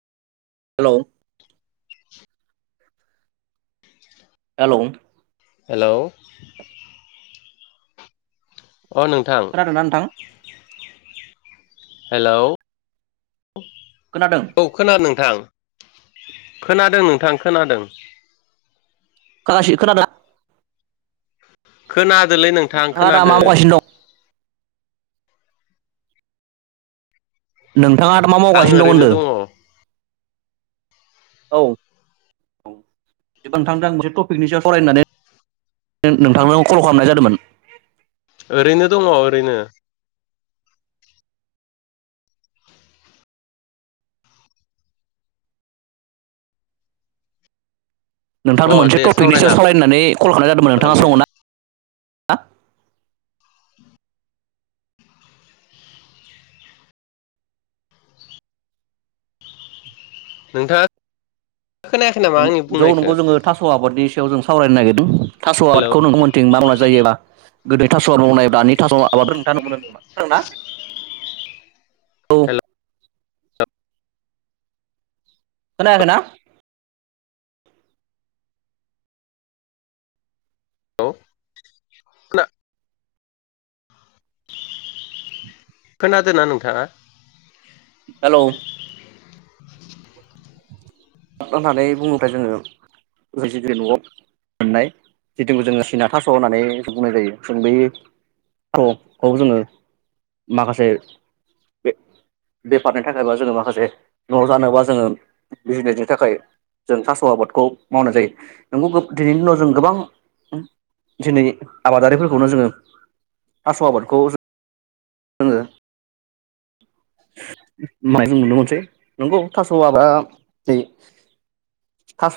हेल' [inaudible] [inaudible] hello hello अ नोंथां। खोनादोंना नोंथां हेलौ खोनादों औ खोनाद नोंथां। खोनादों नोंथां खोनादों। कारासि खोनादों। खोनादोलै नोंथां नोंथाङा दा खोनादो मा । मावगासिनो दं नोंथाङा दा मा आं मावगासिनो दं ओरैनो होनदों? दङ औ दिबा नोंथांदों आ मोनसे टपिकनि सायाव सावरायनो होननै नो- नोंथांनाव कल खालामनाय जादोंमोन। ओरैनो दङ ओरैनो। अ नोंथांदो मोनसे दे टपिकनि सावरायनो सालायनानै कल खालानाय जादोंमोन हागोन नोंथाङा दे स ना? [unintelligible] नोंथा जौ नंगौ जोङो थास' आबादनि सायाव जों सावरायनो नागिरदों थास' हेलौ आबादखौ नोंथां मोनथिं मावनाय जायो बा गोदो थास' मावनाय दानि थास' आबा [unintelligible] फोर ना औ हेलौ खोनायाखै ना? औे ना खोनादोना नोंथाङा। हेल' ओनानै बुंङोबफ्राय जोङो जे न'आव मोननाय जिथुखौ जोङो सिना थास' होननानै बुंनाय जायो जों बै ग खौ जोङो माखासे बे-बेफारनि थाखायबा जोङो माखासे न' जानोबा जोङो बिजनेजनि थाखाय जों थास' आबादखौ मावनाय जायो। नोंगौ गोब दिनैनि दिनाव जों गोबां दिनै आबादारिफोरखौनो जोङो थास' आबादखौ जोङो [unintelligible] मोनसै नंगौ थास' आदा बेै थास'